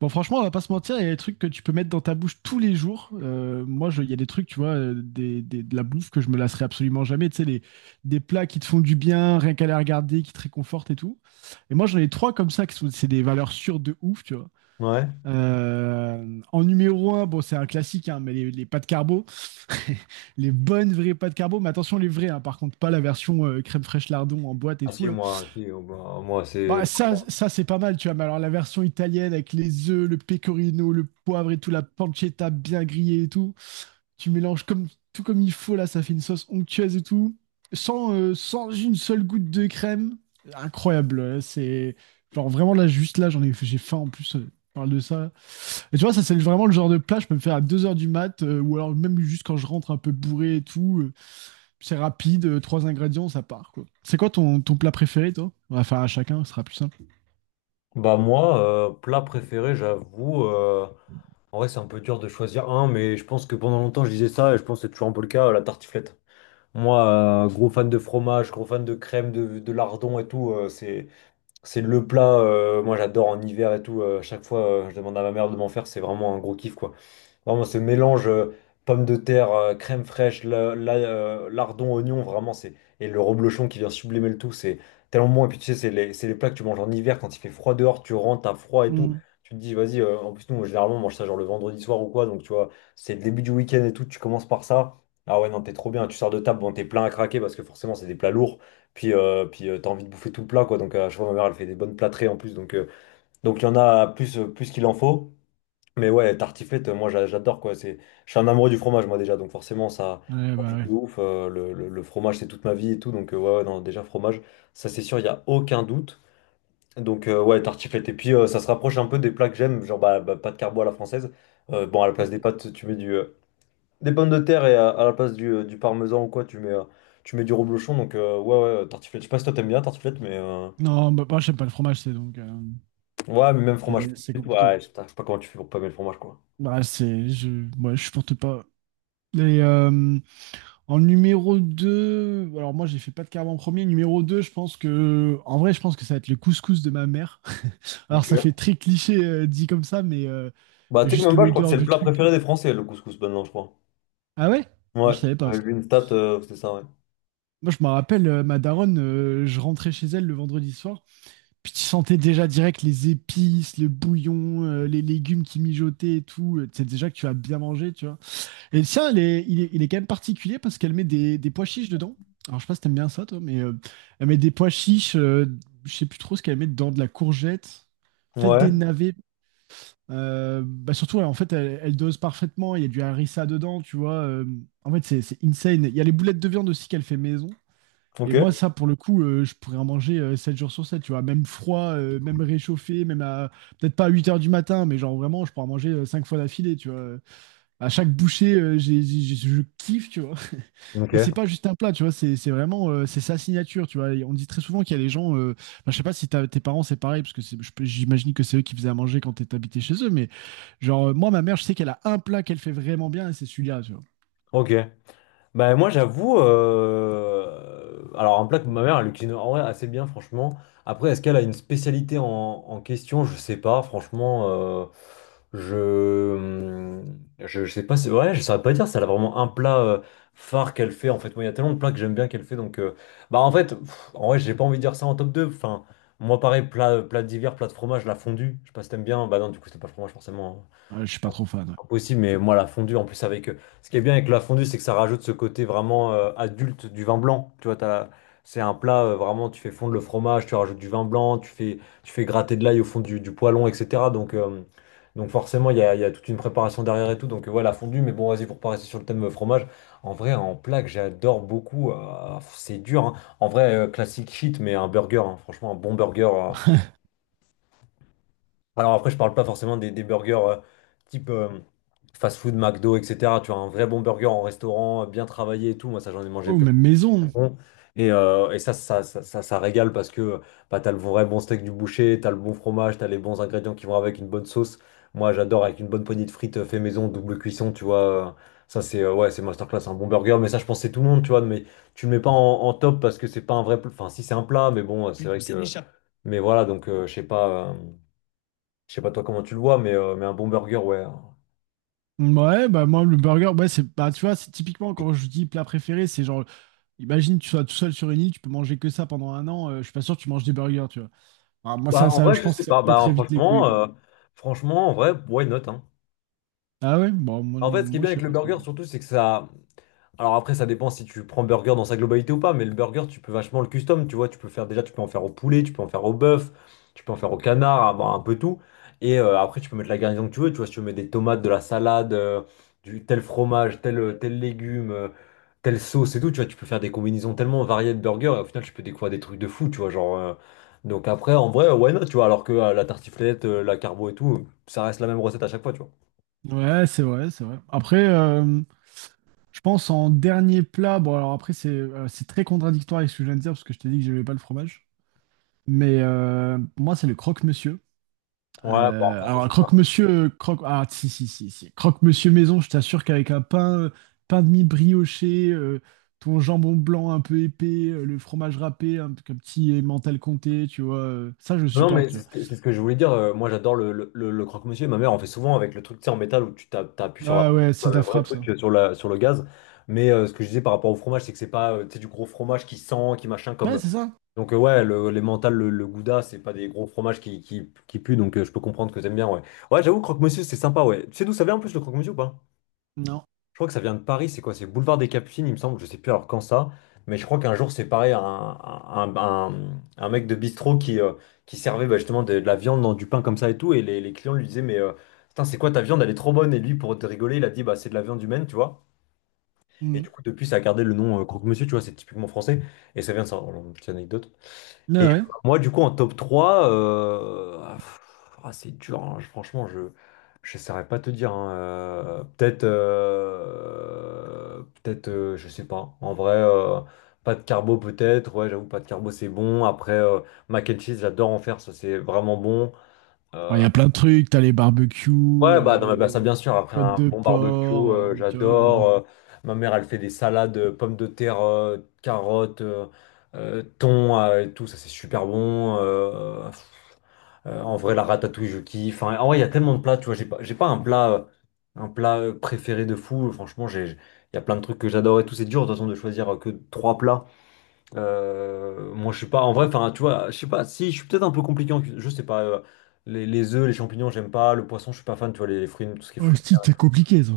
Bon, franchement, on va pas se mentir, il y a des trucs que tu peux mettre dans ta bouche tous les jours. Moi, il y a des trucs, tu vois, de la bouffe que je me lasserai absolument jamais. Tu sais, des plats qui te font du bien, rien qu'à les regarder, qui te réconfortent et tout. Et moi, j'en ai trois comme ça, qui sont, c'est des valeurs sûres de ouf, tu vois. Ouais. En numéro un, bon, c'est un classique, hein, mais les pâtes carbo, les bonnes vraies pâtes carbo. Mais attention, les vraies, hein, par contre, pas la version crème fraîche lardon en boîte et Ah tout, si, là. moi, si, moi, c'est... Bah, ça c'est pas mal, tu vois. Mais alors, la version italienne avec les œufs, le pecorino, le poivre et tout, la pancetta bien grillée et tout, tu mélanges comme, tout comme il faut, là, ça fait une sauce onctueuse et tout, sans une seule goutte de crème. Incroyable, c'est genre vraiment là, juste là, j'ai faim en plus, je parle de ça. Et tu vois, ça, c'est vraiment le genre de plat, je peux me faire à 2 heures du mat, ou alors même juste quand je rentre un peu bourré et tout. C'est rapide, 3 ingrédients, ça part, quoi. C'est quoi ton plat préféré, toi? On va faire à chacun, ce sera plus simple. Bah moi, plat préféré, en vrai c'est un peu dur de choisir un, mais je pense que pendant longtemps je disais ça, et je pense que c'est toujours un peu le cas, la tartiflette. Moi, gros fan de fromage, gros fan de crème, de lardon et tout, c'est le plat, moi j'adore en hiver et tout, à chaque fois je demande à ma mère de m'en faire, c'est vraiment un gros kiff quoi. Vraiment, ce mélange pommes de terre, crème fraîche, lardon, oignon, vraiment, c'est. Et le reblochon qui vient sublimer le tout, c'est tellement bon. Et puis tu sais, c'est les plats que tu manges en hiver quand il fait froid dehors, tu rentres, t'as froid et tout. Mm. Tu te dis, vas-y, en plus, nous, généralement, on mange ça genre le vendredi soir ou quoi. Donc tu vois, c'est le début du week-end et tout, tu commences par ça. Ah ouais, non, t'es trop bien. Tu sors de table, bon, t'es plein à craquer parce que forcément, c'est des plats lourds. Puis t'as envie de bouffer tout le plat, quoi. Donc à chaque fois, ma mère, elle fait des bonnes plâtrées en plus. Donc il y en a plus, plus qu'il en faut. Mais ouais, tartiflette, moi j'adore quoi. C'est, je suis un amoureux du fromage moi déjà, donc forcément ça, Ouais, bah ouais. de ouf. Le fromage c'est toute ma vie et tout, ouais, ouais, non, déjà fromage, ça c'est sûr, il y a aucun doute. Ouais, tartiflette. Et puis ça se rapproche un peu des plats que j'aime, genre pâte carbo à la française. Bon, à la place des Mm. pâtes, des pommes de terre et à la place du parmesan ou quoi, tu mets du reblochon. Ouais, ouais, tartiflette. Je sais pas si toi t'aimes bien tartiflette, Non, bah, moi, j'aime pas le fromage, c'est donc... euh, ouais, mais même fromage. c'est c'est Frit, compliqué. ouais, je sais pas comment tu fais pour pas aimer le fromage quoi. Bah, ouais, je supporte pas. Et, euh, En numéro deux. Alors, moi, j'ai fait pas de carbe en premier. Numéro deux, je pense que... En vrai, je pense que ça va être le couscous de ma mère. Alors, ça fait Ok. très cliché dit comme ça, Bah, mais tu sais que juste même pas, je crois que l'odeur c'est le du plat truc. préféré des Français, le couscous, maintenant, je crois. Ah ouais? Moi, Ouais, je savais pas. j'avais vu une stat, c'était ça, ouais. Moi, je me rappelle, ma daronne, je rentrais chez elle le vendredi soir, puis tu sentais déjà direct les épices, le bouillon, les légumes qui mijotaient et tout. Tu sais déjà que tu as bien mangé, tu vois. Et tiens, sien, il est quand même particulier parce qu'elle met des pois chiches dedans. Alors, je sais pas si t'aimes bien ça, toi, elle met des pois chiches, je sais plus trop ce qu'elle met dedans, de la courgette, peut-être des Ouais, navets. Bah surtout, elle dose parfaitement. Il y a du harissa dedans, tu vois. C'est insane. Il y a les boulettes de viande aussi qu'elle fait maison. Et ok. moi, ça, pour le coup, je pourrais en manger 7 jours sur 7, tu vois. Même froid, même réchauffé, même à... Peut-être pas à 8 heures du matin, mais genre vraiment, je pourrais en manger 5 fois d'affilée, tu vois. À chaque bouchée, je kiffe, tu vois. Et Ok. c'est pas juste un plat, tu vois. C'est vraiment... C'est sa signature, tu vois. Et on dit très souvent qu'il y a des gens... Je sais pas si tes parents, c'est pareil, parce que j'imagine que c'est eux qui faisaient à manger quand t'habitais chez eux, mais genre, moi, ma mère, je sais qu'elle a un plat qu'elle fait vraiment bien, et c'est celui-là, tu vois. Ok. Bah moi j'avoue, alors un plat que ma mère elle cuisine en vrai assez bien franchement. Après est-ce qu'elle a une spécialité en question? Je sais pas franchement. Je, hmm, Je sais pas c'est vrai, je saurais pas dire si elle a vraiment un plat phare qu'elle fait en fait. Moi il y a tellement de plats que j'aime bien qu'elle fait donc en vrai j'ai pas envie de dire ça en top 2. Enfin moi pareil plat d'hiver, plat de fromage, la fondue. Je sais pas si t'aimes bien. Bah non du coup c'était pas le fromage forcément, hein. Ouais, je suis pas trop fan, ouais. Impossible, mais moi la fondue en plus avec ce qui est bien avec la fondue, c'est que ça rajoute ce côté vraiment adulte du vin blanc. Tu vois, t'as- c'est un plat vraiment, tu fais fondre le fromage, tu rajoutes du vin blanc, tu fais gratter de l'ail au fond du poêlon, etc. Donc forcément, il y a toute une préparation derrière et tout. Donc voilà, fondue, mais bon, vas-y, pour pas rester sur le thème fromage, en vrai, en plat que j'adore beaucoup, c'est dur, hein. En vrai, classique shit, mais un burger, hein. Franchement, un bon burger. Alors après, je parle pas forcément des burgers type fast-food, McDo, etc. Tu vois, un vrai bon burger en restaurant, bien travaillé et tout. Moi, ça, j'en ai mangé Oh, plein. même maison. C'est bon. Et ça régale parce que bah, t'as le vrai bon steak du boucher, t'as le bon fromage, t'as les bons ingrédients qui vont avec une bonne sauce. Moi, j'adore avec une bonne poignée de frites fait maison, double cuisson, tu vois. Ça, c'est ouais, c'est masterclass, un bon burger. Mais ça, je pense que c'est tout le monde, tu vois. Mais tu le mets pas en top parce que c'est pas un vrai plat. Enfin, si, c'est un plat, mais bon, c'est vrai. C'est que méchant. Mais voilà, je sais pas. Je sais pas toi comment tu le vois, mais un bon burger, ouais. Ouais, bah moi le burger, ouais, c'est bah tu vois, c'est typiquement quand je dis plat préféré, c'est genre imagine tu sois tout seul sur une île, tu peux manger que ça pendant 1 an, je suis pas sûr que tu manges des burgers, tu vois. Ah, moi Bah, mm, en ça vrai, je je pense que sais ça me pas. pète très vite les couilles quoi. Franchement, en vrai, why not, hein. Ah ouais, bon En fait, ce qui est moi, bien je sais avec le pas trop. burger, surtout, c'est que ça. Alors après, ça dépend si tu prends burger dans sa globalité ou pas, mais le burger, tu peux vachement le custom, tu vois, tu peux faire déjà, tu peux en faire au poulet, tu peux en faire au bœuf, tu peux en faire au canard, à- un peu tout. Et après, tu peux mettre la garnison que tu veux, tu vois, si tu veux mettre des tomates, de la salade, du tel fromage, tel légume, telle sauce et tout, tu vois, tu peux faire des combinaisons tellement variées de burgers, et au final, tu peux découvrir des trucs de fou, tu vois, genre... donc après, en vrai, why not, tu vois, alors que la tartiflette, la carbo et tout, ça reste la même recette à chaque fois, tu vois. Ouais, c'est vrai, c'est vrai. Après Je pense en dernier plat, bon alors après c'est très contradictoire avec ce que je viens de dire parce que je t'ai dit que j'aimais pas le fromage, pour moi c'est le croque-monsieur. Ouais, bon, après, ça c'est pas. Ah, si, si, si, si. Croque-monsieur maison, je t'assure qu'avec un pain, pain de mie brioché, ton jambon blanc un peu épais, le fromage râpé, un petit emmental comté, tu vois, ça je Non, mais supporte, tu vois. C'est ce que je voulais dire. Moi, j'adore le croque-monsieur. Ma mère en fait souvent avec le truc, tu sais, en métal où tu tapes, t'appuies sur la, Ah ouais, c'est de le la vrai frappe, ça. truc sur la, sur le gaz. Mais ce que je disais par rapport au fromage, c'est que c'est pas tu sais, du gros fromage qui sent, qui machin Ouais, comme. c'est ça? Ouais, les mentales, le gouda, c'est pas des gros fromages qui puent. Je peux comprendre que t'aimes bien, ouais. Ouais, j'avoue, croque-monsieur, c'est sympa, ouais. Tu sais d'où ça vient en plus le croque-monsieur ou pas? Non. Je crois que ça vient de Paris, c'est quoi? C'est Boulevard des Capucines, il me semble, je sais plus alors quand ça, mais je crois qu'un jour c'est pareil, un mec de bistrot qui servait bah, justement de la viande dans du pain comme ça et tout, et les clients lui disaient, putain, c'est quoi ta viande, elle est trop bonne, et lui, pour te rigoler, il a dit, bah c'est de la viande humaine, tu vois. Et Mm. du coup, depuis, ça a gardé le nom Croque-Monsieur, tu vois, c'est typiquement français, et ça vient de ça. Alors, petite anecdote. Ouais, Et ouais. Moi, du coup, en top 3 c'est dur, hein. Je- Franchement, je ne saurais pas te dire, hein. Peut-être, je sais pas. En vrai, pas de carbo peut-être. Ouais, j'avoue, pas de carbo, c'est bon. Après, mac and cheese, j'adore en faire, ça c'est vraiment bon. Alors, il y Euh, a plein de trucs, t'as les barbecues, ouais, bah, non, mais, bah, ça bien sûr. Après côte un de bon barbecue, porc, tu vois. J'adore. Ma mère, elle fait des salades, pommes de terre, carottes. Thon et tout, ça c'est super bon. En vrai, la ratatouille, je kiffe. Enfin, en vrai, il y a tellement de plats, tu vois. J'ai pas un plat, un plat préféré de fou. Franchement, il y a plein de trucs que j'adore et tout. C'est dur, de toute façon, de choisir que trois plats. Moi, je suis pas, en vrai, enfin, tu vois, je sais pas. Si, je suis peut-être un peu compliqué en cuisine. Je sais pas. Les œufs, les champignons, j'aime pas. Le poisson, je suis pas fan. Tu vois, les, fruits, tout ce qui est Oh, fruits. si, c'est compliqué, ça.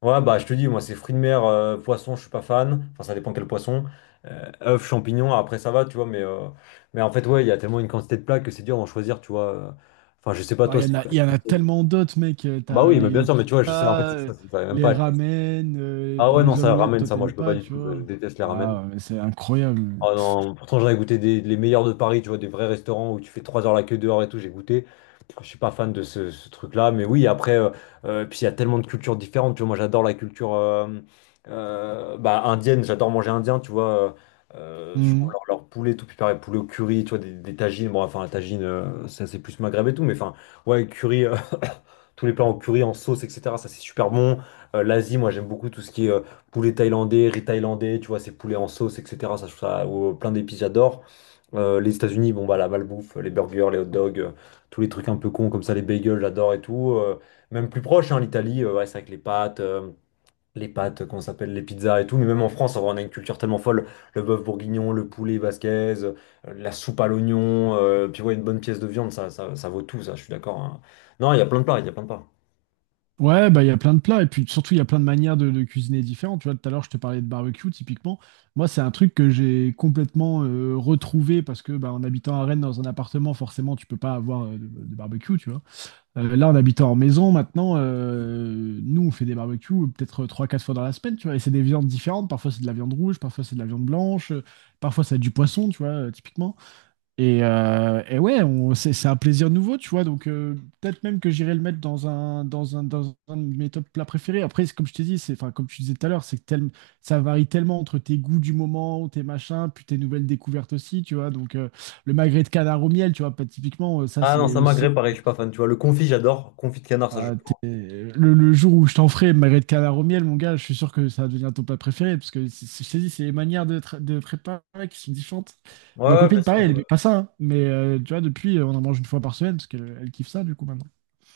Ouais, bah je te dis, moi c'est fruits de mer, poisson, je suis pas fan. Enfin, ça dépend quel poisson. Œufs, champignons, après ça va, tu vois. Mais en fait, ouais, il y a tellement une quantité de plats que c'est dur d'en choisir, tu vois. Enfin, je sais pas, Bah, toi, c'est quoi il y en a tes- tellement d'autres, mec. Bah T'as oui, mais bien les sûr, mais tu vois, je sais, en fait, pizzas, c'est que ça va même les pas être- ramen, Ah bon, ouais, non, les ça omelettes, ramène, toi, ça, moi, t'aimes je peux pas pas, du tu tout. Je vois. déteste les ramen. Ah, ouais, c'est incroyable. Oh non, pourtant j'en ai goûté des, les meilleurs de Paris, tu vois, des vrais restaurants où tu fais 3 heures la queue dehors et tout, j'ai goûté. Je suis pas fan de ce truc-là, mais oui, après, puis il y a tellement de cultures différentes, tu vois, moi j'adore la culture indienne, j'adore manger indien, tu vois, je trouve Mhm. Leur poulet tout préparé, poulet au curry, tu vois, des tagines, bon, enfin la tagine, ça c'est plus maghreb et tout, mais enfin, ouais, curry, tous les plats en curry, en sauce, etc. Ça, c'est super bon. L'Asie, moi, j'aime beaucoup tout ce qui est poulet thaïlandais, riz thaïlandais, tu vois, c'est poulet en sauce, etc. Ça, je trouve ça, ou, plein d'épices, j'adore. Les États-Unis, bon, bah, la malbouffe, les burgers, les hot dogs, tous les trucs un peu cons comme ça, les bagels, j'adore et tout. Même plus proche, hein, l'Italie, ouais, c'est avec les pâtes. Les pâtes, comment ça s'appelle, les pizzas et tout, mais même en France, en vrai, on a une culture tellement folle. Le bœuf bourguignon, le poulet basquez, euh, la soupe à l'oignon, puis ouais, une bonne pièce de viande, ça vaut tout, ça, je suis d'accord, hein. Non, il y a plein de plats, il y a plein de plats. Ouais, bah, il y a plein de plats. Et puis, surtout, il y a plein de manières de cuisiner différentes. Tu vois, tout à l'heure, je te parlais de barbecue, typiquement. Moi, c'est un truc que j'ai complètement retrouvé parce que, bah, en habitant à Rennes, dans un appartement, forcément, tu peux pas avoir de barbecue, tu vois. Là, en habitant en maison, maintenant, nous, on fait des barbecues peut-être trois, quatre fois dans la semaine, tu vois, et c'est des viandes différentes. Parfois, c'est de la viande rouge, parfois, c'est de la viande blanche, parfois, c'est du poisson, tu vois, typiquement. Et ouais, c'est un plaisir nouveau, tu vois, donc peut-être même que j'irai le mettre dans dans un de mes top plats préférés. Après, c'est comme je t'ai dit, comme tu disais tout à l'heure, c'est que ça varie tellement entre tes goûts du moment, tes machins, puis tes nouvelles découvertes aussi, tu vois, donc le magret de canard au miel, tu vois, pas typiquement, ça, Ah non, c'est ça aussi magret, pareil, je suis pas fan. Tu vois, le confit, j'adore. Confit de canard, ça je. Le jour où je t'en ferai magret de canard au miel, mon gars, je suis sûr que ça va devenir ton plat préféré, parce que je t'ai dit, c'est les manières de, de préparer qui sont différentes. Ouais, Ma ouais, bien copine, sûr, pareil, elle mais- aimait pas ça, hein, tu vois, depuis, on en mange 1 fois par semaine, parce qu'elle kiffe ça, du coup, maintenant.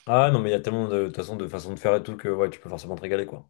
ah non, mais il y a tellement de toute façon de faire et tout que ouais, tu peux forcément te régaler, quoi.